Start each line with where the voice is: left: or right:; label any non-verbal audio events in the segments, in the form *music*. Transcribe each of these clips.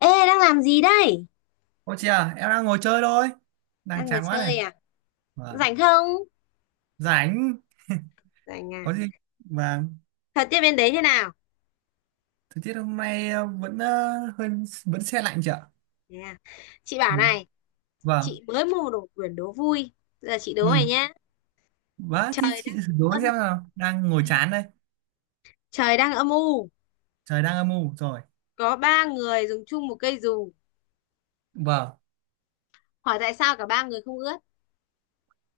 left: Ê, đang làm gì đây?
right: Ô chị à, em đang ngồi chơi thôi. Đang
left: Đang ngồi
right: chán quá này.
left: chơi à?
right: Vâng.
left: Rảnh không?
right: Rảnh. *laughs*
left: Rảnh à?
right: Có gì? Vâng.
left: Thật tiết bên đấy thế nào?
right: Thời tiết hôm nay vẫn hơi vẫn se lạnh chị ạ.
left: Thế à? Chị bảo
right: Ừ.
left: này,
right: Vâng.
left: chị mới mua đồ quyển đố vui. Giờ chị đố
right: Ừ.
left: mày nhá.
right: Vâng, thì
left: Trời
right: chị
left: đang
right: thử đố
left: âm
right: xem
left: u.
right: nào. Đang ngồi
left: Ừ,
right: chán đây.
left: Trời đang âm u.
right: Trời đang âm u rồi.
left: Có ba người dùng chung một cây dù.
right: Vâng.
left: Hỏi tại sao cả ba người không ướt?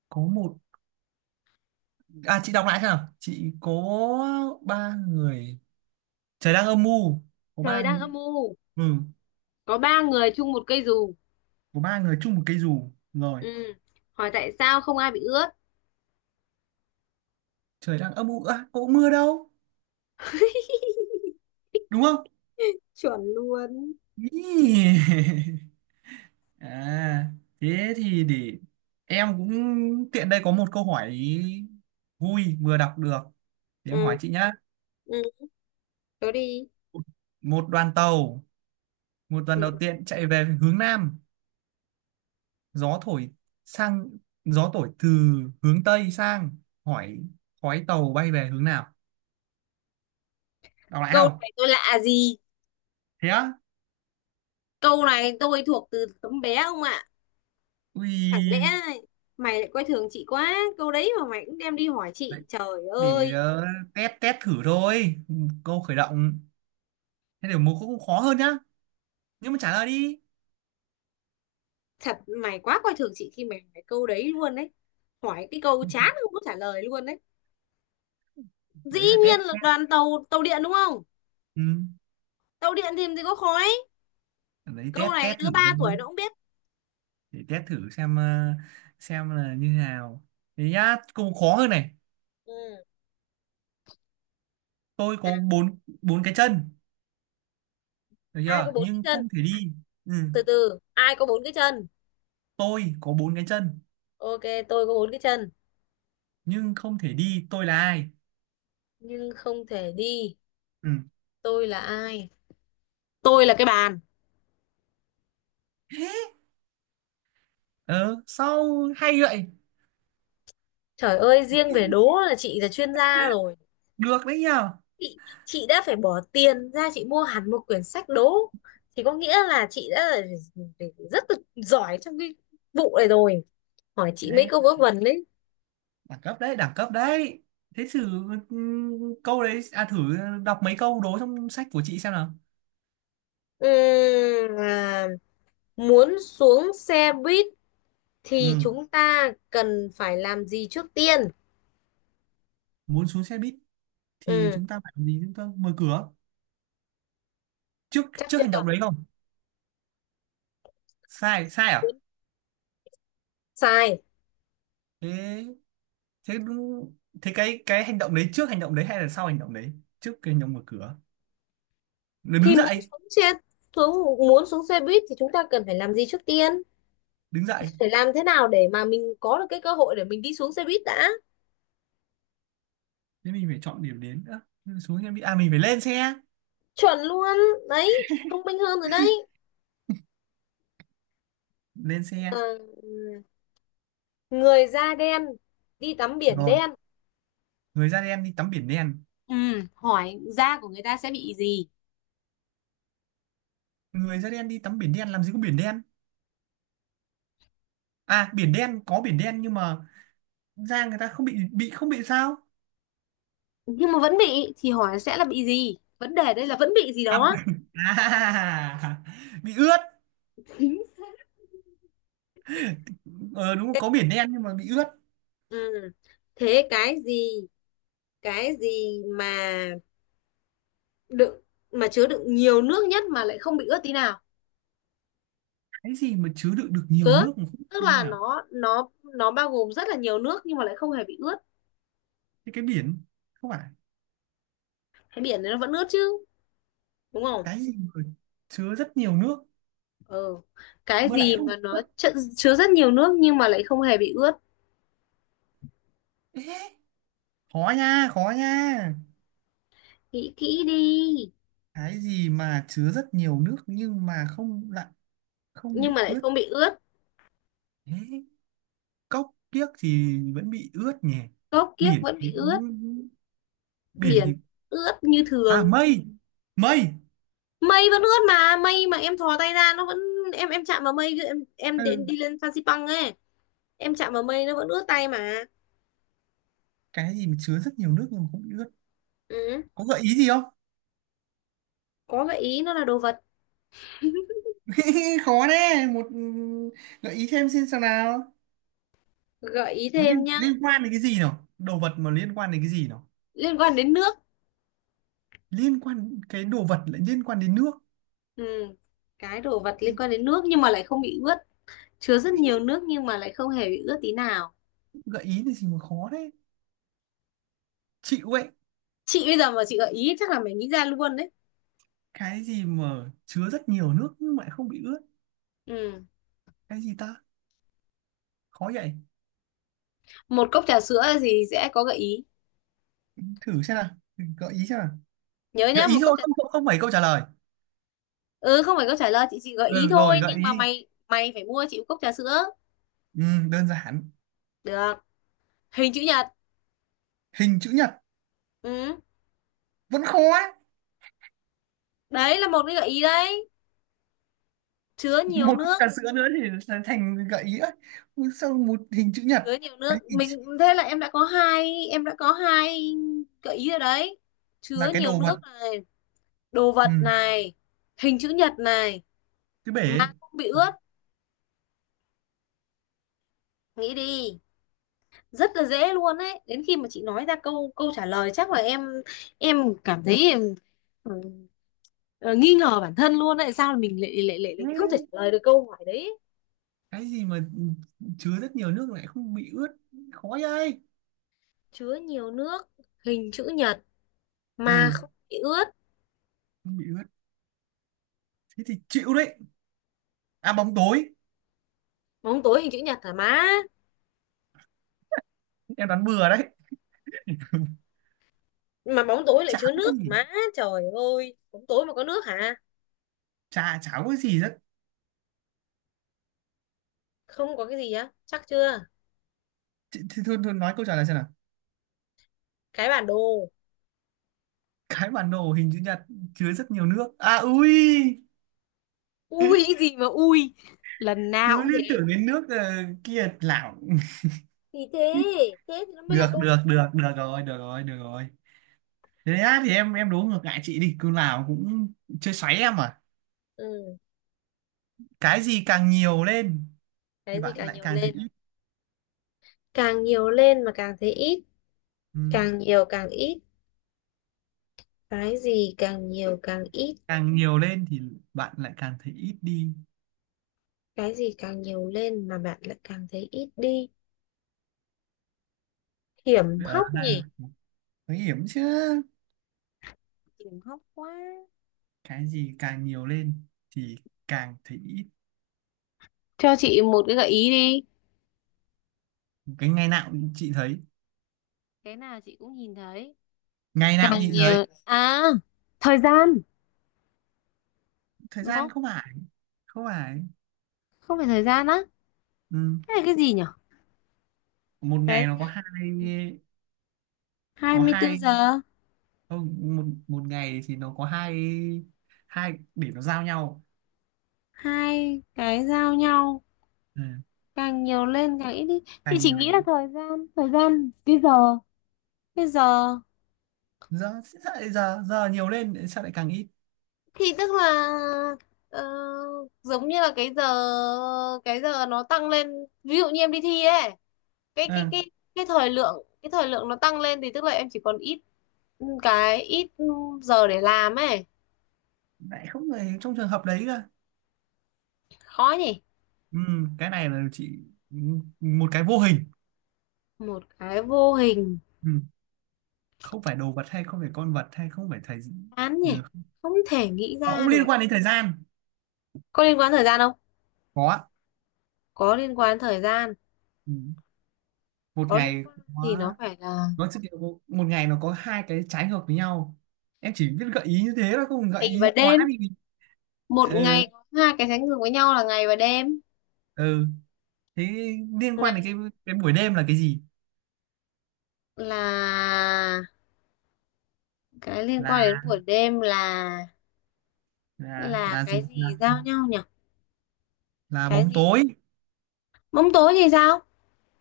right: Có một... À chị đọc lại xem nào. Chị có ba người... Trời đang âm u. Có
left: Trời
right: ba...
left: đang âm
right: ng-
left: u.
right: Ừ.
left: Có ba người chung một cây dù.
right: Có ba người chung một cây dù. Rồi.
left: Ừ. Hỏi tại sao không ai bị ướt?
right: Trời đang âm u. À, có mưa đâu.
left: *laughs*
right: Đúng không?
left: Chuẩn luôn. Chính.
right: Ý. *laughs* À, thế thì để em cũng tiện đây có một câu hỏi vui vừa đọc được. Thì em
left: Ừ.
right: hỏi chị nhá.
left: Ừ. Đố đi.
right: Một đoàn tàu, một đoàn đầu
left: Ừ.
right: tiên chạy về hướng Nam, gió thổi sang gió thổi từ hướng Tây sang, hỏi khói tàu bay về hướng nào? Đọc lại
left: Câu
right: không?
left: này tôi lạ gì?
right: Thế á?
left: Câu này tôi thuộc từ tấm bé không ạ. Chẳng lẽ
right: Ui,
left: mày lại coi thường chị quá. Câu đấy mà mày cũng đem đi hỏi chị.
right: đấy,
left: Trời
right: để
left: ơi,
right: test test thử thôi. Câu khởi động. Thế để một câu cũng khó hơn nhá. Nhưng mà trả lời đi.
left: thật mày quá coi thường chị khi mày hỏi câu đấy luôn đấy. Hỏi cái câu chán không có trả lời luôn đấy. Dĩ
right: Đấy là test
left: nhiên là
right: test.
left: đoàn tàu tàu điện đúng không?
right: Ừ.
left: Tàu điện thì làm gì có khói.
right: Đấy
left: Câu
right: test
left: này
right: test
left: đứa
right: thử
left: 3
right: thôi,
left: tuổi nó cũng biết.
right: để test thử xem là như thế nào, thế nhá, cũng khó hơn này.
left: Ừ.
right: Tôi
left: À,
right: có bốn bốn cái chân, được
left: ai có
right: chưa,
left: bốn cái
right: nhưng
left: chân?
right: không thể đi. Ừ.
left: Từ từ, ai có bốn cái chân?
right: Tôi có bốn cái chân
left: Ok, tôi có bốn cái chân
right: nhưng không thể đi. Tôi là ai?
left: nhưng không thể đi.
right: Ừ.
left: Tôi là ai? Tôi là cái bàn.
right: ờ Sau hay vậy.
left: Trời ơi, riêng về đố là chị là chuyên gia rồi.
right: Được đấy nhờ.
left: Chị đã phải bỏ tiền ra chị mua hẳn một quyển sách đố. Thì có nghĩa là chị đã là rất là giỏi trong cái vụ này rồi. Hỏi chị mấy
right: Đấy,
left: câu vớ vẩn đấy.
right: đẳng cấp đấy, đẳng cấp đấy. Thế thử, ừ, câu đấy à, thử đọc mấy câu đố trong sách của chị xem nào.
left: Ừm, à, muốn xuống xe buýt thì
right: Ừ.
left: chúng ta cần phải làm gì trước tiên?
right: Muốn xuống xe buýt thì
left: Ừ,
right: chúng ta phải làm gì? Chúng ta mở cửa trước,
left: chắc
right: trước
left: chưa?
right: hành động đấy không? Sai sai à?
left: Muốn Sai.
right: Thế thế đúng. Thế cái hành động đấy trước hành động đấy hay là sau hành động đấy? Trước cái hành động mở cửa. Rồi đứng
left: Thì
right: dậy.
left: muốn xuống xe buýt thì chúng ta cần phải làm gì trước tiên?
right: Đứng dậy.
left: Phải làm thế nào để mà mình có được cái cơ hội để mình đi xuống xe buýt đã.
right: Thế mình phải chọn điểm đến nữa. Nhưng mà xuống, em đi à, mình phải lên xe.
left: Chuẩn luôn đấy. Thông minh hơn rồi đấy.
right: Lên xe
left: Ờ, Người da đen đi tắm biển
right: rồi.
left: đen.
right: Người da đen đi tắm biển đen.
left: Ừ, hỏi da của người ta sẽ bị gì?
right: Người da đen đi tắm biển đen, làm gì có biển đen. À biển đen, có biển đen nhưng mà da người ta không bị không bị sao.
left: Nhưng mà vẫn bị thì hỏi sẽ là bị gì. Vấn đề đây là vẫn bị gì
right: À,
left: đó.
right: à, *laughs* bị ướt.
left: Chính xác.
right: Ờ Đúng rồi, có biển đen nhưng mà bị ướt.
left: Ừ. Thế cái gì cái gì mà đựng mà chứa đựng nhiều nước nhất mà lại không bị ướt tí nào.
right: Cái gì mà chứa đựng được nhiều
left: chứa
right: nước mà không biết
left: Tức
right: thế
left: là
right: nào?
left: nó bao gồm rất là nhiều nước nhưng mà lại không hề bị ướt.
right: Thế cái biển. Không phải.
left: Cái biển đấy nó vẫn ướt chứ, đúng không?
right: Cái gì mà chứa rất nhiều nước
left: Ừ. Cái
right: mà lại
left: gì
right: không
left: mà
right: có
left: nó
right: nước?
left: chứa rất nhiều nước nhưng mà lại không hề bị ướt.
right: Ê, khó nha khó nha.
left: Nghĩ kỹ đi.
right: Cái gì mà chứa rất nhiều nước nhưng mà không, lại không
left: Nhưng
right: bị
left: mà lại
right: ướt?
left: không bị ướt.
right: Ê, cốc kiếc thì vẫn bị ướt nhỉ.
left: Cốc kiếc
right: biển
left: vẫn
right: thì-
left: bị ướt.
right: Biển
left: Biển
right: thì...
left: ướt như
right: À
left: thường.
right: mây mây
left: Mây vẫn ướt mà. Mây mà em thò tay ra nó vẫn... em chạm vào mây, em
right: Ừ.
left: đến đi lên Phan Xipang ấy. Em chạm vào mây nó vẫn ướt tay mà.
right: Cái gì mà chứa rất nhiều nước nhưng mà không bị ướt?
left: Ừ.
right: Có gợi ý gì không?
left: Có gợi ý nó là đồ vật.
right: *laughs* Khó đấy. Một gợi ý thêm, xin sao nào.
left: Gợi ý
right: Nó
left: thêm
right: liên,
left: nhá.
right: liên quan đến cái gì nào? Đồ vật mà liên quan đến cái gì nào?
left: Liên quan đến nước.
right: Liên quan, cái đồ vật lại liên quan đến nước.
left: Ừ. Cái đồ vật liên quan đến nước nhưng mà lại không bị ướt. Chứa rất nhiều
right: Ý,
left: nước nhưng mà lại không hề bị ướt tí nào.
right: gợi ý thì gì mà khó thế. Chịu ấy.
left: Chị bây giờ mà chị gợi ý chắc là mày nghĩ ra luôn đấy.
right: Cái gì mà chứa rất nhiều nước nhưng mà lại không bị ướt?
left: Ừ.
right: Cái gì ta, khó vậy.
left: Một cốc trà sữa thì sẽ có gợi ý.
right: Thử xem nào, gợi ý xem nào.
left: Nhớ
right: Gợi
left: nhá,
right: ý
left: một cốc
right: thôi,
left: trà.
right: không, không, không phải câu trả lời.
left: Ừ, không phải cốc trà lời, chị chỉ gợi
right: Ừ
left: ý thôi,
right: rồi, gợi
left: nhưng
right: ý
left: mà
right: đi.
left: mày mày phải mua chị một cốc trà sữa.
right: Ừ, đơn giản.
left: Được. Hình chữ nhật.
right: Hình chữ nhật.
left: Ừ.
right: Vẫn khó ấy.
left: Đấy là một cái gợi ý đấy. Chứa nhiều
right: Một cốc
left: nước.
right: trà sữa nữa thì sẽ thành gợi ý ấy. Ui, sao một hình chữ nhật.
left: Chứa nhiều nước
right: Cái gì?
left: mình. Thế là em đã có hai gợi ý rồi đấy. Chứa
right: Là cái
left: nhiều
right: đồ vật,
left: nước này. Đồ vật
right: ừ,
left: này. Hình chữ nhật này.
right: cái bể.
left: Mà không bị ướt. Nghĩ đi. Rất là dễ luôn đấy. Đến khi mà chị nói ra câu câu trả lời chắc là em cảm thấy em, ừ, ờ, nghi ngờ bản thân luôn đấy. Sao mình lại lại lại,
right: Ừ,
left: lại không thể trả lời được câu hỏi đấy.
right: cái gì mà chứa rất nhiều nước lại không bị ướt, khó vậy.
left: Chứa nhiều nước. Hình chữ nhật. Mà
right: Ừ,
left: không bị ướt.
right: không bị ướt, thế thì chịu đấy. À bóng tối,
left: Bóng tối hình chữ nhật hả má?
right: em đoán bừa đấy. *laughs*
left: Mà bóng tối lại
right: Chả
left: chứa
right: có cái
left: nước hả
right: gì.
left: má? Trời ơi, bóng tối mà có nước hả?
right: Chả chả có cái gì rất...
left: Không có cái gì á, chắc chưa?
right: Thì thôi, thôi nói câu trả lời xem nào.
left: Cái bản đồ.
right: Cái bản đồ hình chữ nhật chứa rất nhiều nước à, ui.
left: Ui, cái gì mà ui. Lần nào
right: Cứ
left: cũng thế.
right: liên tưởng đến nước, kia lảo. *laughs*
left: Thì thế, thế thì nó mới là
right: Được
left: câu.
right: được được, được rồi, được rồi, được rồi. Thế á, thì em đố ngược lại chị đi, cứ nào cũng chơi xoáy em à.
left: Ừ
right: Cái gì càng nhiều lên thì
left: cái gì
right: bạn
left: càng
right: lại
left: nhiều
right: càng thấy
left: lên.
right: ít?
left: Càng nhiều lên mà càng thấy ít.
right: Ừ.
left: Càng nhiều càng ít. Cái gì càng nhiều càng ít.
right: Càng nhiều lên thì bạn lại càng thấy ít đi.
left: Cái gì càng nhiều lên mà bạn lại càng thấy ít đi. Hiểm
right: Đó
left: hóc
right: là
left: nhỉ.
right: nguy hiểm chứ.
left: Hiểm hóc quá.
right: Cái gì càng nhiều lên thì càng thấy ít?
left: Cho chị một cái gợi ý đi.
right: Cái ngày nào cũng chị thấy,
left: Cái nào chị cũng nhìn thấy.
right: ngày nào cũng
left: Càng
right: nhìn thấy.
left: nhiều à. Thời gian.
right: Thời
left: Đúng
right: gian
left: không?
right: không phải, không phải.
left: Không phải thời gian á?
right: Ừ.
left: Cái này cái gì nhỉ?
right: Một
left: Cái
right: ngày nó
left: gì.
right: có hai, có
left: 24
right: hai.
left: giờ.
right: Không, một một ngày thì nó có hai, hai để nó giao nhau.
left: Hai cái giao nhau.
right: Ừ.
left: Càng nhiều lên càng ít đi. Chị
right: Càng
left: chỉ nghĩ
right: nhiều
left: là thời gian cái giờ.
right: giờ, giờ nhiều lên sao lại càng ít?
left: Thì tức là ờ, giống như là cái giờ. Cái giờ nó tăng lên. Ví dụ như em đi thi ấy. Cái cái
right: Ừ.
left: cái cái thời lượng nó tăng lên thì tức là em chỉ còn ít. Ừ, cái ít giờ để làm ấy.
right: Lại không phải trong trường hợp đấy cơ.
left: Khó nhỉ.
right: Ừ, cái này là chị, một cái vô hình.
left: Một cái vô hình.
right: Ừ. Không phải đồ vật hay không phải con vật hay không phải thời...
left: Án
right: Ừ.
left: nhỉ. Không thể nghĩ
right: Nó
left: ra
right: cũng liên
left: được.
right: quan đến thời gian.
left: Có liên quan thời gian không?
right: Có ạ.
left: Có liên quan thời gian.
right: Ừ. Một
left: Có liên
right: ngày
left: quan
right: có,
left: thì nó phải là...
right: nó chỉ kiểu một một ngày nó có hai cái trái ngược với nhau. Em chỉ biết gợi ý như thế thôi, không gợi
left: Ngày
right: ý
left: và
right: quá
left: đêm.
right: thì...
left: Một
right: Ừ.
left: ngày có hai cái sánh ngược với nhau là ngày và đêm.
right: Ừ. Thế liên quan đến cái
left: Ngày.
right: cái buổi đêm là cái gì?
left: Là cái liên
right: là
left: quan đến buổi đêm. là
right: là
left: là
right: là
left: cái
right: gì,
left: gì giao nhau nhỉ?
right: là
left: Cái
right: bóng
left: gì?
right: tối.
left: Bóng tối thì sao?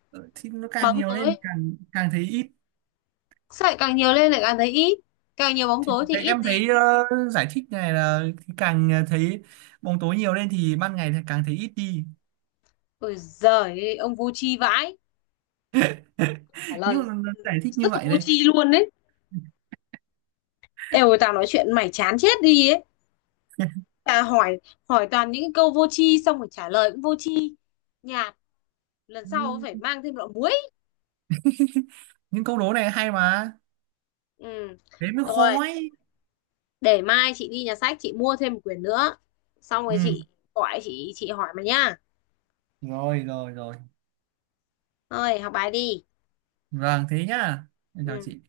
right: Ừ, thì nó càng
left: Bóng
right: nhiều lên
left: tối.
right: càng càng thấy ít.
left: Sợi càng nhiều lên lại càng thấy ít. Càng nhiều bóng tối thì ít
right: Em
left: gì.
right: thấy, giải thích này là càng thấy bóng tối nhiều lên thì ban ngày thì càng thấy ít đi.
left: Ôi giời, ông vô tri vãi.
right: *laughs*
left: Trả lời
right: Nhưng mà giải thích như
left: rất là
right: vậy
left: vô
right: đây.
left: tri luôn đấy. Êu, tao nói chuyện mày chán chết đi ấy. Tao hỏi hỏi toàn những cái câu vô tri xong rồi trả lời cũng vô tri. Nhạt. Lần sau phải mang thêm lọ muối.
right: Những câu đố này hay mà.
left: Ừ.
right: Thế mới
left: Rồi.
right: khó ấy.
left: Để mai chị đi nhà sách chị mua thêm một quyển nữa. Xong
right: Ừ.
left: rồi chị gọi chị hỏi mày nhá.
right: Rồi rồi rồi.
left: Thôi học bài đi.
right: Vâng thế nhá, em chào chị.
left: Ừ.